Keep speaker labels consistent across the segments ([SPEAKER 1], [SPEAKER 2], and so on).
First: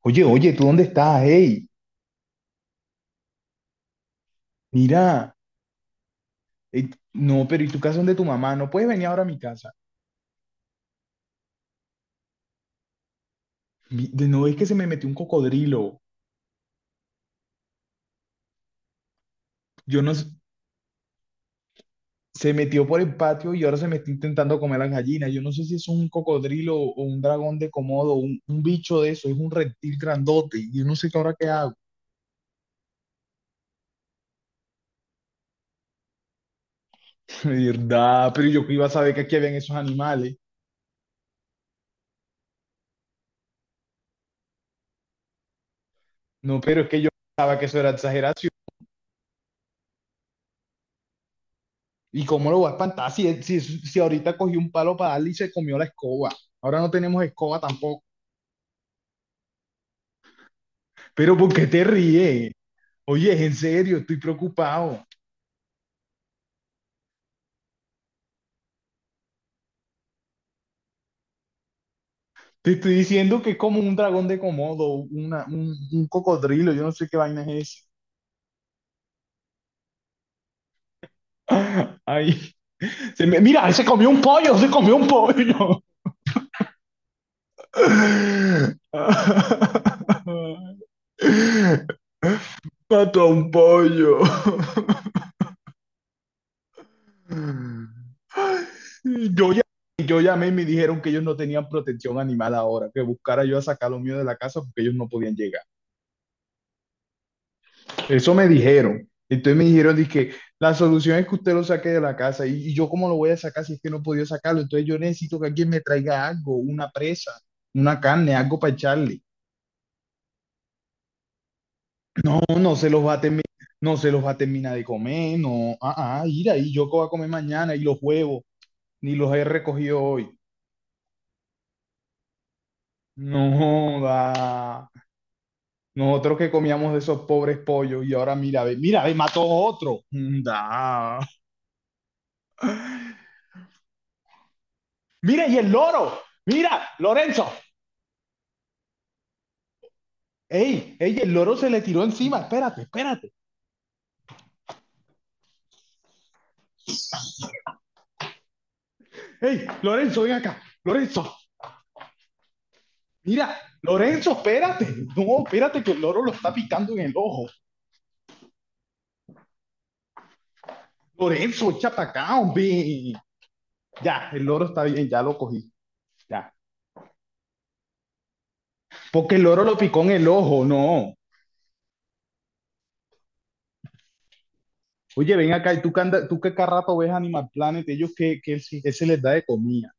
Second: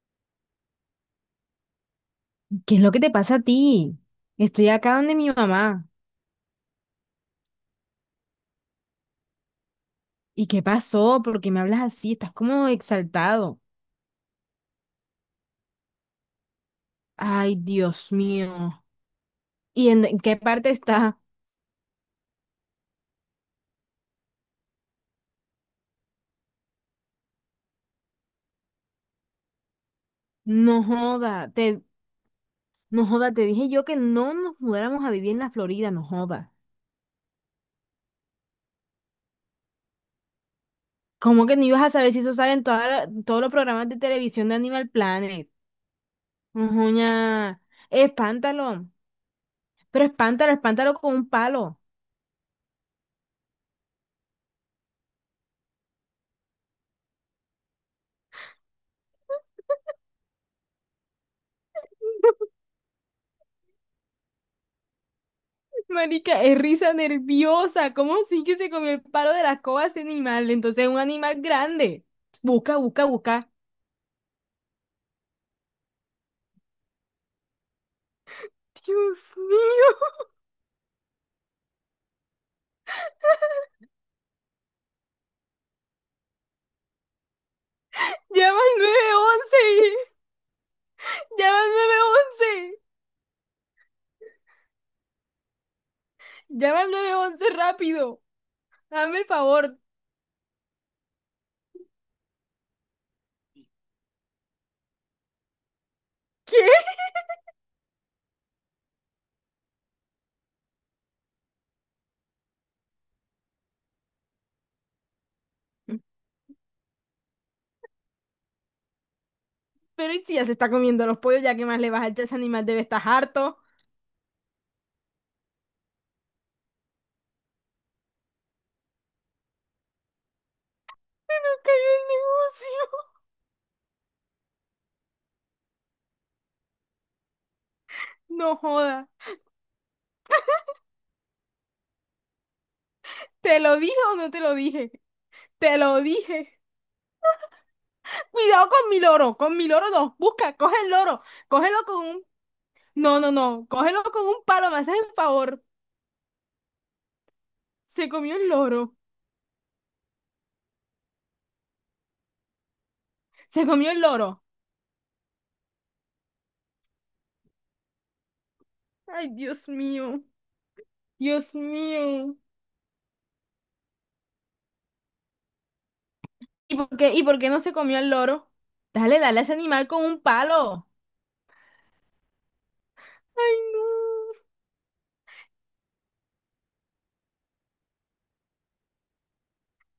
[SPEAKER 1] Oye, oye, ¿tú dónde estás? Hey,
[SPEAKER 2] ¿Qué es lo que te pasa a ti? Estoy acá donde mi
[SPEAKER 1] mira,
[SPEAKER 2] mamá.
[SPEAKER 1] no, pero ¿y tu casa? ¿Dónde tu mamá? No puedes venir ahora a mi casa.
[SPEAKER 2] ¿Y qué pasó? ¿Por qué me hablas así? Estás como exaltado.
[SPEAKER 1] No es que se me metió un cocodrilo.
[SPEAKER 2] Ay, Dios mío. ¿Y
[SPEAKER 1] Yo
[SPEAKER 2] en,
[SPEAKER 1] no,
[SPEAKER 2] en
[SPEAKER 1] s-
[SPEAKER 2] qué parte está?
[SPEAKER 1] Se metió por el patio y ahora se me está intentando comer las gallinas. Yo no sé si es un cocodrilo o un dragón de Komodo, un bicho de eso, es un reptil grandote.
[SPEAKER 2] No
[SPEAKER 1] Yo no sé qué ahora qué
[SPEAKER 2] joda,
[SPEAKER 1] hago.
[SPEAKER 2] te, no joda, te dije yo que no nos mudáramos a vivir en la Florida, no joda.
[SPEAKER 1] De verdad, pero yo que iba a saber que aquí habían esos animales.
[SPEAKER 2] ¿Cómo que no ibas a saber si eso sale en todos los programas de televisión de Animal Planet?
[SPEAKER 1] No, pero es que yo pensaba
[SPEAKER 2] Ujuña.
[SPEAKER 1] que eso era exageración.
[SPEAKER 2] Espántalo. Pero espántalo, espántalo con un palo.
[SPEAKER 1] ¿Y cómo lo va a espantar si, si, si ahorita cogí un palo para darle y se comió la escoba? Ahora no tenemos escoba tampoco. Pero ¿por qué te ríes? Oye, es en serio, estoy preocupado.
[SPEAKER 2] Marica, es risa nerviosa. ¿Cómo sí que se comió el palo de la escoba ese animal? Entonces es un animal grande.
[SPEAKER 1] Te
[SPEAKER 2] Busca,
[SPEAKER 1] estoy
[SPEAKER 2] busca,
[SPEAKER 1] diciendo que
[SPEAKER 2] busca.
[SPEAKER 1] es como un dragón de Komodo, un cocodrilo, yo no sé qué vaina es
[SPEAKER 2] Dios mío,
[SPEAKER 1] esa. Ay, mira, se comió un pollo, se comió un pollo.
[SPEAKER 2] llama al 911. Llama al nueve once.
[SPEAKER 1] Mató a un pollo.
[SPEAKER 2] Llama al nueve once rápido. Dame el
[SPEAKER 1] Yo, ya-
[SPEAKER 2] favor.
[SPEAKER 1] yo llamé y me dijeron que ellos no tenían protección animal ahora, que buscara yo a sacar lo mío de la casa porque ellos no podían llegar.
[SPEAKER 2] ¿Qué?
[SPEAKER 1] Eso me dijeron. Entonces me dijeron, dije, la solución es que usted lo saque de la casa. Y yo cómo lo voy a sacar si es que no podía sacarlo? Entonces yo necesito que alguien me traiga algo, una presa, una carne, algo para echarle.
[SPEAKER 2] Pero ¿y si ya se está comiendo los pollos, ya que más le vas a echar a ese
[SPEAKER 1] No,
[SPEAKER 2] animal?
[SPEAKER 1] no
[SPEAKER 2] Debe
[SPEAKER 1] se
[SPEAKER 2] estar
[SPEAKER 1] los va a terminar,
[SPEAKER 2] harto.
[SPEAKER 1] no se los va a terminar de comer, no. Ir ahí, yo qué voy a comer mañana, y los huevos, ni los he recogido hoy.
[SPEAKER 2] Se nos cayó el negocio.
[SPEAKER 1] No, da. Nosotros que comíamos de esos pobres pollos y ahora
[SPEAKER 2] No
[SPEAKER 1] mira,
[SPEAKER 2] joda.
[SPEAKER 1] ve, mató otro. Da.
[SPEAKER 2] ¿Te lo dije o no te lo dije?
[SPEAKER 1] Mira, y el
[SPEAKER 2] Te lo
[SPEAKER 1] loro.
[SPEAKER 2] dije.
[SPEAKER 1] Mira, Lorenzo.
[SPEAKER 2] Cuidado con mi loro no. Busca, coge el
[SPEAKER 1] Ey, ey,
[SPEAKER 2] loro,
[SPEAKER 1] el loro se
[SPEAKER 2] cógelo
[SPEAKER 1] le tiró
[SPEAKER 2] con un...
[SPEAKER 1] encima. Espérate,
[SPEAKER 2] No, no,
[SPEAKER 1] espérate.
[SPEAKER 2] no, cógelo con un palo, me haces el favor. Se comió el loro,
[SPEAKER 1] Ey, Lorenzo, ven acá. Lorenzo, mira,
[SPEAKER 2] se comió el
[SPEAKER 1] Lorenzo,
[SPEAKER 2] loro.
[SPEAKER 1] espérate. No, espérate que el loro lo está picando en el ojo.
[SPEAKER 2] Ay, Dios mío, Dios
[SPEAKER 1] Lorenzo, echa pa'
[SPEAKER 2] mío.
[SPEAKER 1] acá, hombre. Ya, el loro está bien, ya lo cogí. Ya.
[SPEAKER 2] ¿Y por qué no se comió el loro? Dale,
[SPEAKER 1] Porque
[SPEAKER 2] dale
[SPEAKER 1] el
[SPEAKER 2] a ese
[SPEAKER 1] loro lo
[SPEAKER 2] animal
[SPEAKER 1] picó
[SPEAKER 2] con
[SPEAKER 1] en
[SPEAKER 2] un
[SPEAKER 1] el ojo,
[SPEAKER 2] palo.
[SPEAKER 1] no.
[SPEAKER 2] Ay, no.
[SPEAKER 1] Oye, ven acá, y tú que, tú que cada rato ves Animal Planet, ellos que se les da de comida.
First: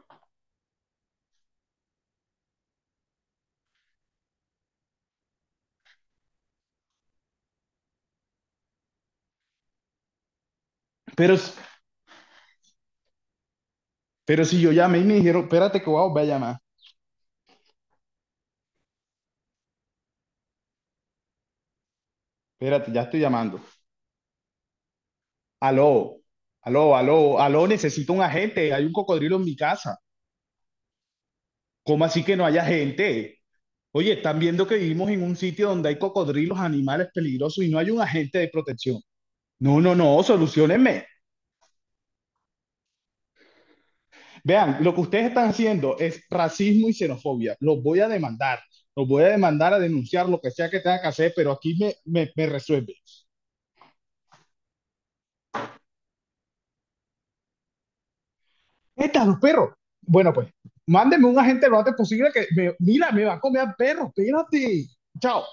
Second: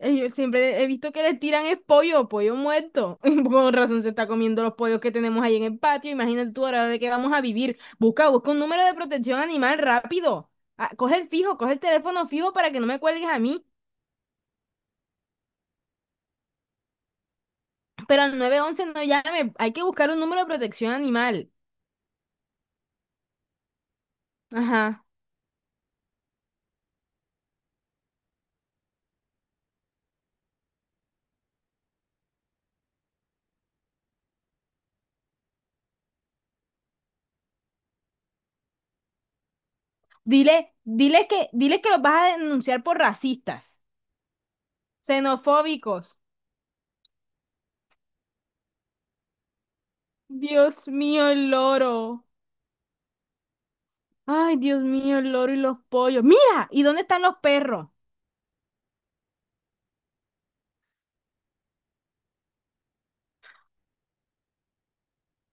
[SPEAKER 2] Yo siempre he visto que le tiran el pollo, pollo muerto. Con razón se está comiendo los pollos que tenemos ahí en el patio. Imagínate tú ahora de qué vamos a vivir. Busca, busca un número de protección animal rápido. Ah, coge el
[SPEAKER 1] Pero,
[SPEAKER 2] fijo, coge el teléfono fijo para que no me cuelgues a mí.
[SPEAKER 1] pero si yo llamé y me dijeron, espérate que voy a volver a llamar.
[SPEAKER 2] Pero al 911 no llame. Hay que buscar un número de protección animal.
[SPEAKER 1] Espérate, ya estoy llamando.
[SPEAKER 2] Ajá.
[SPEAKER 1] Aló, aló, aló, aló, necesito un agente. Hay un cocodrilo en mi casa. ¿Cómo así que no hay agente? Oye, están viendo que vivimos en un sitio donde hay cocodrilos, animales peligrosos y no hay un agente de protección. No, no, no,
[SPEAKER 2] Dile,
[SPEAKER 1] solucionenme.
[SPEAKER 2] dile que los vas a denunciar por racistas,
[SPEAKER 1] Vean, lo que ustedes están haciendo
[SPEAKER 2] xenofóbicos.
[SPEAKER 1] es racismo y xenofobia. Los voy a demandar, los voy a demandar, a denunciar lo que sea que
[SPEAKER 2] Dios
[SPEAKER 1] tenga que
[SPEAKER 2] mío,
[SPEAKER 1] hacer,
[SPEAKER 2] el
[SPEAKER 1] pero aquí
[SPEAKER 2] loro.
[SPEAKER 1] me resuelve.
[SPEAKER 2] Ay, Dios mío, el loro y los pollos. Mira, ¿y dónde están los perros?
[SPEAKER 1] Estas los perros. Bueno, pues, mándenme un agente lo antes posible que, mira, me va a comer al perro, espérate. Chao.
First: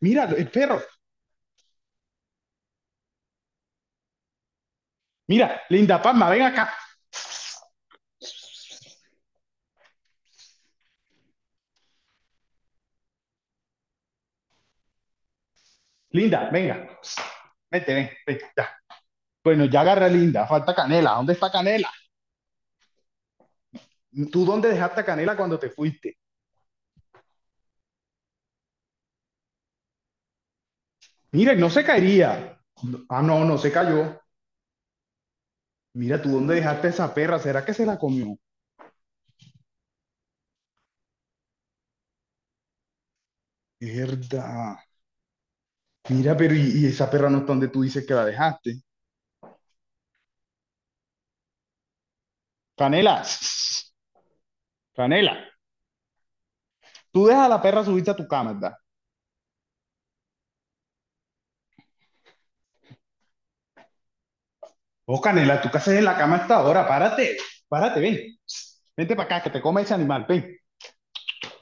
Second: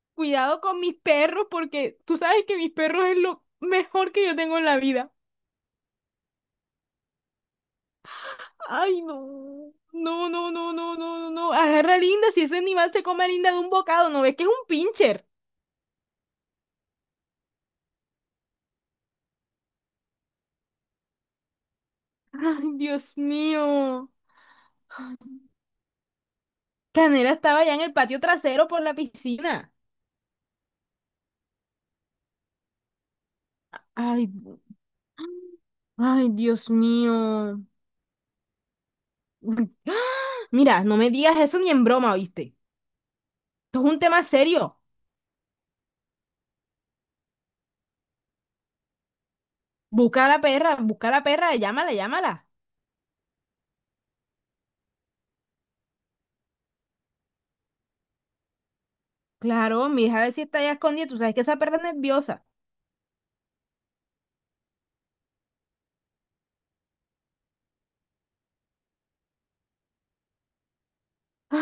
[SPEAKER 1] Mira, el
[SPEAKER 2] Cuidado con
[SPEAKER 1] perro.
[SPEAKER 2] mis perros porque tú sabes que mis perros es lo mejor que yo tengo en la vida.
[SPEAKER 1] Mira, Linda Palma, ven acá.
[SPEAKER 2] Ay, no. No, no, no, no, no, no, no. Agarra a Linda, si ese animal se come a Linda de un bocado, ¿no ves que es un pincher?
[SPEAKER 1] Linda, venga. Vete, ven, ven, ya. Bueno, ya agarra Linda, falta Canela. ¿Dónde está Canela?
[SPEAKER 2] Ay, Dios mío.
[SPEAKER 1] ¿Tú dónde dejaste a Canela cuando te fuiste?
[SPEAKER 2] Canela estaba ya en el patio trasero por la piscina.
[SPEAKER 1] Mira, no se caería. Ah, no, no se cayó.
[SPEAKER 2] Ay,
[SPEAKER 1] Mira, ¿tú
[SPEAKER 2] ay,
[SPEAKER 1] dónde
[SPEAKER 2] Dios
[SPEAKER 1] dejaste a esa perra?
[SPEAKER 2] mío.
[SPEAKER 1] ¿Será que se la comió?
[SPEAKER 2] Mira, no me digas eso ni en broma, ¿oíste? Esto es un tema
[SPEAKER 1] Verdad.
[SPEAKER 2] serio.
[SPEAKER 1] Mira, pero y esa perra no está donde tú dices que la dejaste.
[SPEAKER 2] Busca a la perra, busca a la perra, llámala, llámala.
[SPEAKER 1] Canela, Canela, tú dejas a la perra subirse a tu cama, ¿verdad?
[SPEAKER 2] Claro, mi hija si está allá escondida, tú sabes que esa perra es nerviosa.
[SPEAKER 1] Oh, Canela, ¿tú qué haces en la cama hasta ahora? Párate, párate, ven. Vente para acá, que te come ese animal. Ven,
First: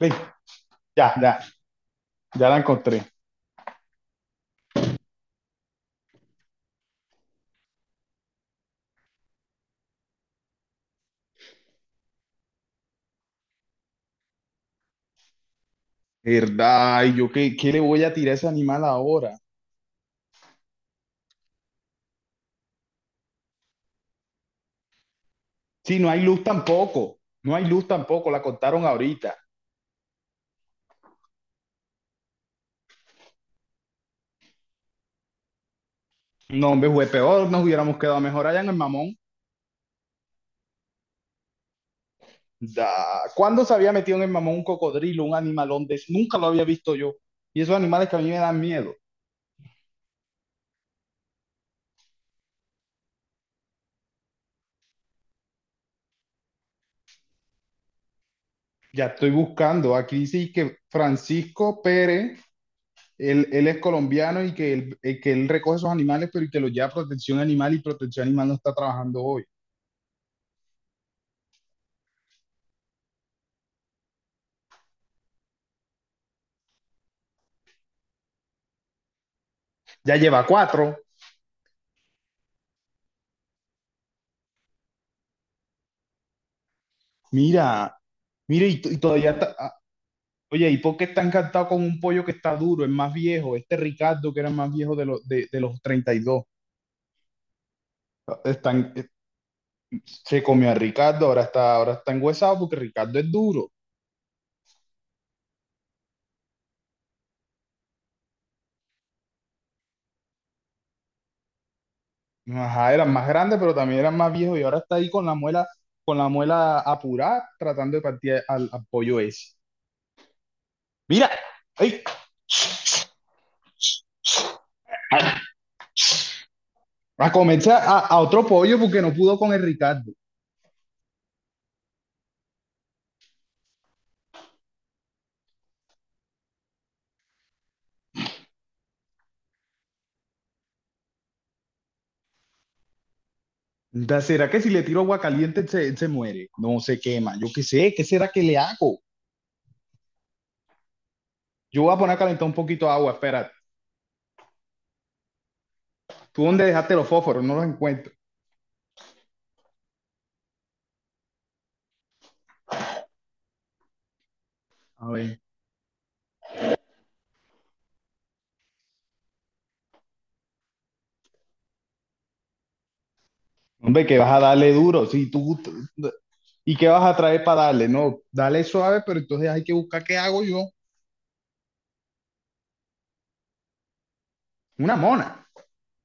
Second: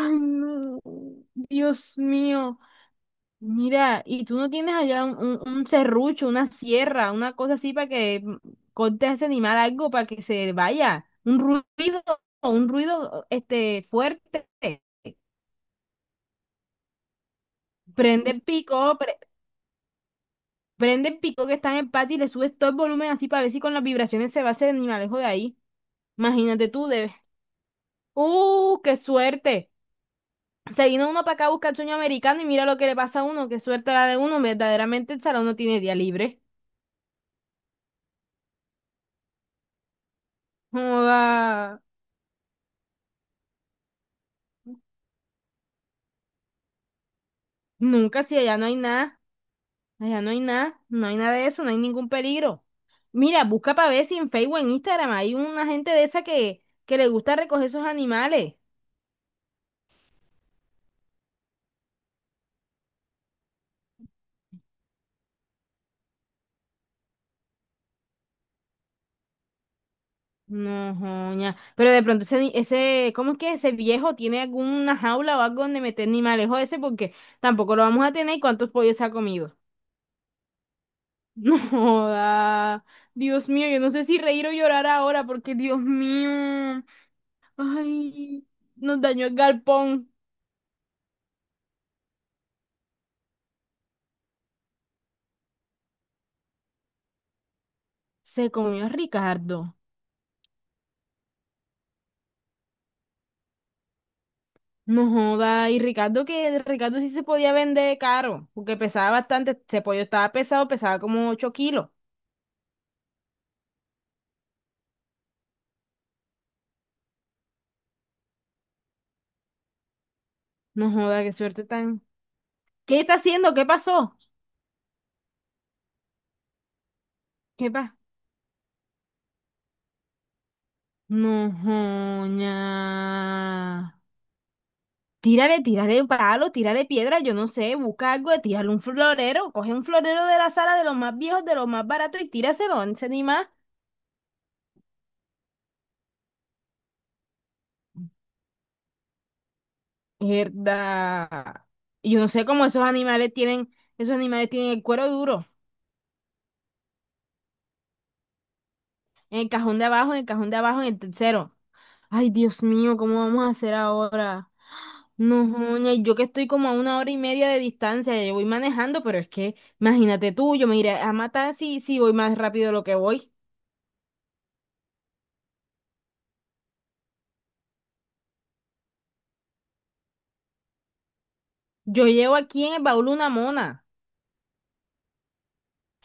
[SPEAKER 1] ven.
[SPEAKER 2] no,
[SPEAKER 1] Ya, ya,
[SPEAKER 2] Dios
[SPEAKER 1] ya la
[SPEAKER 2] mío.
[SPEAKER 1] encontré.
[SPEAKER 2] Mira, y tú no tienes allá un serrucho, una sierra, una cosa así para que cortes a ese animal algo para que se vaya. Un ruido este fuerte.
[SPEAKER 1] ¿Verdad? ¿Y yo qué, qué le voy a
[SPEAKER 2] Prende
[SPEAKER 1] tirar a
[SPEAKER 2] el
[SPEAKER 1] ese animal
[SPEAKER 2] pico,
[SPEAKER 1] ahora?
[SPEAKER 2] prende el pico que está en el patio y le subes todo el volumen así para ver si con las vibraciones se va ese animalejo de ahí.
[SPEAKER 1] Sí, no hay luz
[SPEAKER 2] Imagínate tú, debes.
[SPEAKER 1] tampoco. No hay luz tampoco, la
[SPEAKER 2] ¡Uh,
[SPEAKER 1] cortaron
[SPEAKER 2] qué
[SPEAKER 1] ahorita.
[SPEAKER 2] suerte! Se vino uno para acá a buscar el sueño americano y mira lo que le pasa a uno, qué suerte la de uno, verdaderamente el salón no tiene día libre.
[SPEAKER 1] No, hombre, fue peor, nos hubiéramos quedado mejor allá en el mamón.
[SPEAKER 2] Joda,
[SPEAKER 1] Da. ¿Cuándo se había metido en el mamón un cocodrilo, un animalón de eso? Nunca lo había visto yo. Y esos animales que a
[SPEAKER 2] nunca,
[SPEAKER 1] mí me
[SPEAKER 2] si allá
[SPEAKER 1] dan
[SPEAKER 2] no hay
[SPEAKER 1] miedo.
[SPEAKER 2] nada, allá no hay nada, no hay nada de eso, no hay ningún peligro. Mira, busca para ver si en Facebook o en Instagram hay una gente de esa que le gusta recoger esos animales.
[SPEAKER 1] Ya estoy buscando. Aquí dice que Francisco Pérez, él es colombiano y que él recoge esos animales, pero y que los lleva a protección animal, y protección animal no está trabajando hoy.
[SPEAKER 2] No, joña. Pero de pronto ese, ese, ¿cómo es que ese viejo tiene alguna jaula o algo donde meter animales? Joder, ese porque tampoco lo vamos a tener, y cuántos pollos se ha comido.
[SPEAKER 1] Ya lleva cuatro.
[SPEAKER 2] No joda. Dios mío, yo no sé si reír o llorar ahora, porque Dios mío.
[SPEAKER 1] Mira,
[SPEAKER 2] Ay,
[SPEAKER 1] mira, y
[SPEAKER 2] nos dañó
[SPEAKER 1] todavía
[SPEAKER 2] el
[SPEAKER 1] está. Ah,
[SPEAKER 2] galpón.
[SPEAKER 1] oye, ¿y por qué está encantado con un pollo que está duro? Es más viejo. Este Ricardo, que era más viejo de los 32.
[SPEAKER 2] Se comió a
[SPEAKER 1] Están,
[SPEAKER 2] Ricardo.
[SPEAKER 1] se comió a Ricardo, ahora está enguesado porque Ricardo es duro.
[SPEAKER 2] No joda. Y Ricardo, que Ricardo sí se podía vender caro porque pesaba bastante. Ese pollo estaba pesado, pesaba como 8 kilos.
[SPEAKER 1] Ajá, eran más grandes, pero también eran más viejos y ahora está ahí con la muela apurada, tratando de partir al pollo ese.
[SPEAKER 2] No joda,
[SPEAKER 1] Mira,
[SPEAKER 2] qué suerte
[SPEAKER 1] ¡ay!
[SPEAKER 2] tan. ¿Qué está haciendo? ¿Qué pasó?
[SPEAKER 1] A comerse
[SPEAKER 2] ¿Qué pasa?
[SPEAKER 1] a otro pollo porque no pudo con el Ricardo.
[SPEAKER 2] No joña. Tírale, tírale palo, tírale piedra, yo no sé, busca algo, tírale un florero, coge un florero de la sala, de los más viejos, de los más baratos, y tíraselo, no sé ni más.
[SPEAKER 1] Da- ¿Será que si le tiro agua caliente se, se muere? No se quema, yo qué sé, ¿qué será que le hago?
[SPEAKER 2] Mierda.
[SPEAKER 1] Yo voy a
[SPEAKER 2] Y
[SPEAKER 1] poner a
[SPEAKER 2] yo no
[SPEAKER 1] calentar
[SPEAKER 2] sé
[SPEAKER 1] un
[SPEAKER 2] cómo
[SPEAKER 1] poquito de agua, espera.
[SPEAKER 2] esos animales tienen el cuero duro.
[SPEAKER 1] ¿Tú dónde dejaste los fósforos? No los encuentro.
[SPEAKER 2] En el cajón de abajo, en el cajón de abajo, en el tercero. Ay, Dios mío, ¿cómo vamos a hacer ahora?
[SPEAKER 1] A ver.
[SPEAKER 2] No, joña, y yo que estoy como a 1 hora y media de distancia, yo voy manejando, pero es que, imagínate tú, yo me iré a matar si, si voy más rápido de lo que voy.
[SPEAKER 1] Hombre, que vas a darle duro. Si tú, ¿y qué vas a traer para darle? No, dale suave, pero entonces hay que buscar qué hago yo.
[SPEAKER 2] Yo llevo aquí en el baúl una mona.
[SPEAKER 1] Una mona.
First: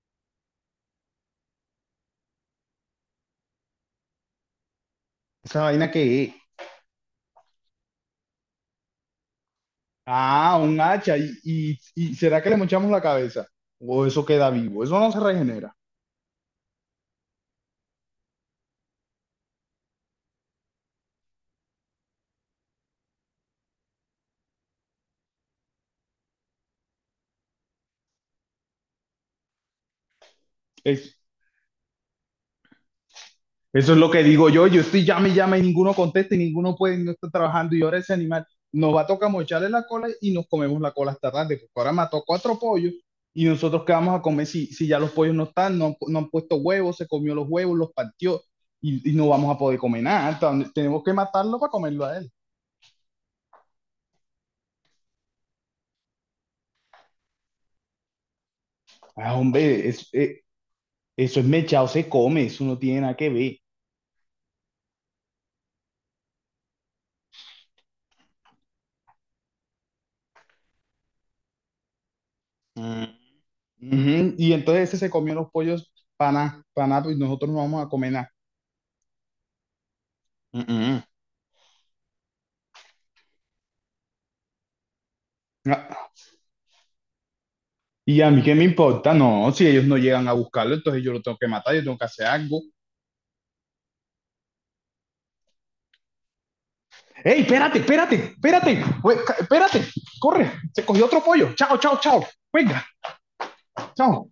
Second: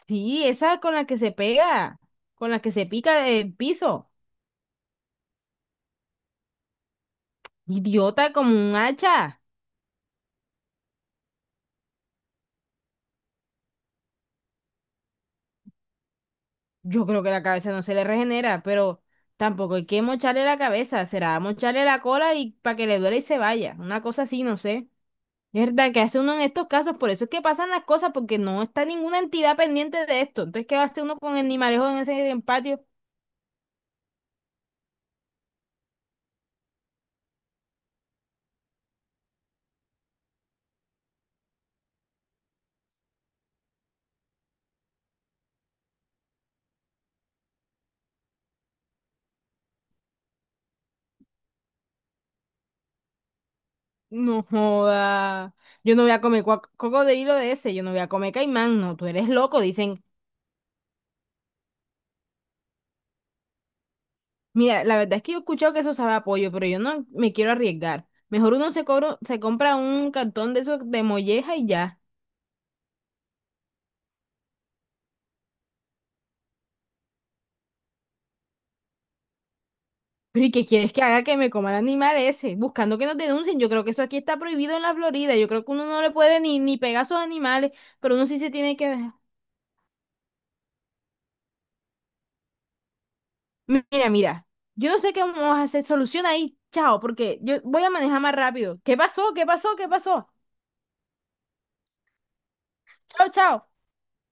[SPEAKER 2] Sí, esa con la que se pega, con la que se pica el piso.
[SPEAKER 1] Esa vaina que es.
[SPEAKER 2] Idiota como un hacha.
[SPEAKER 1] Ah, un hacha. Y será que le mochamos la cabeza? O eso queda vivo. Eso no se regenera.
[SPEAKER 2] Yo creo que la cabeza no se le regenera, pero tampoco hay que mocharle la cabeza. Será mocharle la cola, y para que le duele y se vaya. Una cosa así, no sé. Es verdad, que hace uno en estos casos. Por eso es que pasan las cosas, porque no está ninguna entidad pendiente de esto. Entonces, ¿qué va a hacer uno
[SPEAKER 1] Es,
[SPEAKER 2] con el animalejo en ese en patio?
[SPEAKER 1] eso es lo que digo yo. Yo estoy llame y llame y ninguno contesta y ninguno puede, no está trabajando. Y ahora ese animal nos va a tocar mocharle la cola y nos comemos la cola hasta tarde, porque ahora mató cuatro pollos y nosotros qué vamos a comer si, si ya los pollos no están, no, han puesto huevos, se comió los huevos, los partió y no vamos a poder comer nada. Entonces, tenemos que matarlo para comerlo a él.
[SPEAKER 2] No joda. Yo no voy a comer cocodrilo de ese, yo no voy a comer caimán, no, tú eres
[SPEAKER 1] Ah,
[SPEAKER 2] loco,
[SPEAKER 1] hombre,
[SPEAKER 2] dicen.
[SPEAKER 1] eso es mechado, se come, eso no tiene nada que ver.
[SPEAKER 2] Mira, la verdad es que yo he escuchado que eso sabe a pollo, pero yo no me quiero arriesgar. Mejor uno se cobra, se compra un cartón de esos de molleja y ya.
[SPEAKER 1] Mm, ujú, y entonces ese se comió los pollos para nada, y nosotros no vamos a comer nada.
[SPEAKER 2] Pero ¿y qué quieres que
[SPEAKER 1] Mm,
[SPEAKER 2] haga, que me coma el animal ese? Buscando que nos denuncien. Yo creo que eso aquí está prohibido en la Florida. Yo creo que uno no
[SPEAKER 1] mm.
[SPEAKER 2] le puede ni, ni pegar a esos animales, pero
[SPEAKER 1] Y
[SPEAKER 2] uno
[SPEAKER 1] a
[SPEAKER 2] sí
[SPEAKER 1] mí
[SPEAKER 2] se
[SPEAKER 1] qué me
[SPEAKER 2] tiene que
[SPEAKER 1] importa,
[SPEAKER 2] dejar.
[SPEAKER 1] no, si ellos no llegan a buscarlo, entonces yo lo tengo que matar, yo tengo que hacer algo.
[SPEAKER 2] Mira, mira, yo no sé qué vamos a hacer. Solución ahí, chao, porque
[SPEAKER 1] ¡Ey,
[SPEAKER 2] yo
[SPEAKER 1] espérate,
[SPEAKER 2] voy a
[SPEAKER 1] espérate,
[SPEAKER 2] manejar más rápido.
[SPEAKER 1] espérate!
[SPEAKER 2] ¿Qué pasó? ¿Qué pasó?
[SPEAKER 1] Espérate,
[SPEAKER 2] ¿Qué pasó?
[SPEAKER 1] corre, se cogió otro pollo. Chao, chao, chao. Venga,
[SPEAKER 2] Chao, chao.
[SPEAKER 1] chao.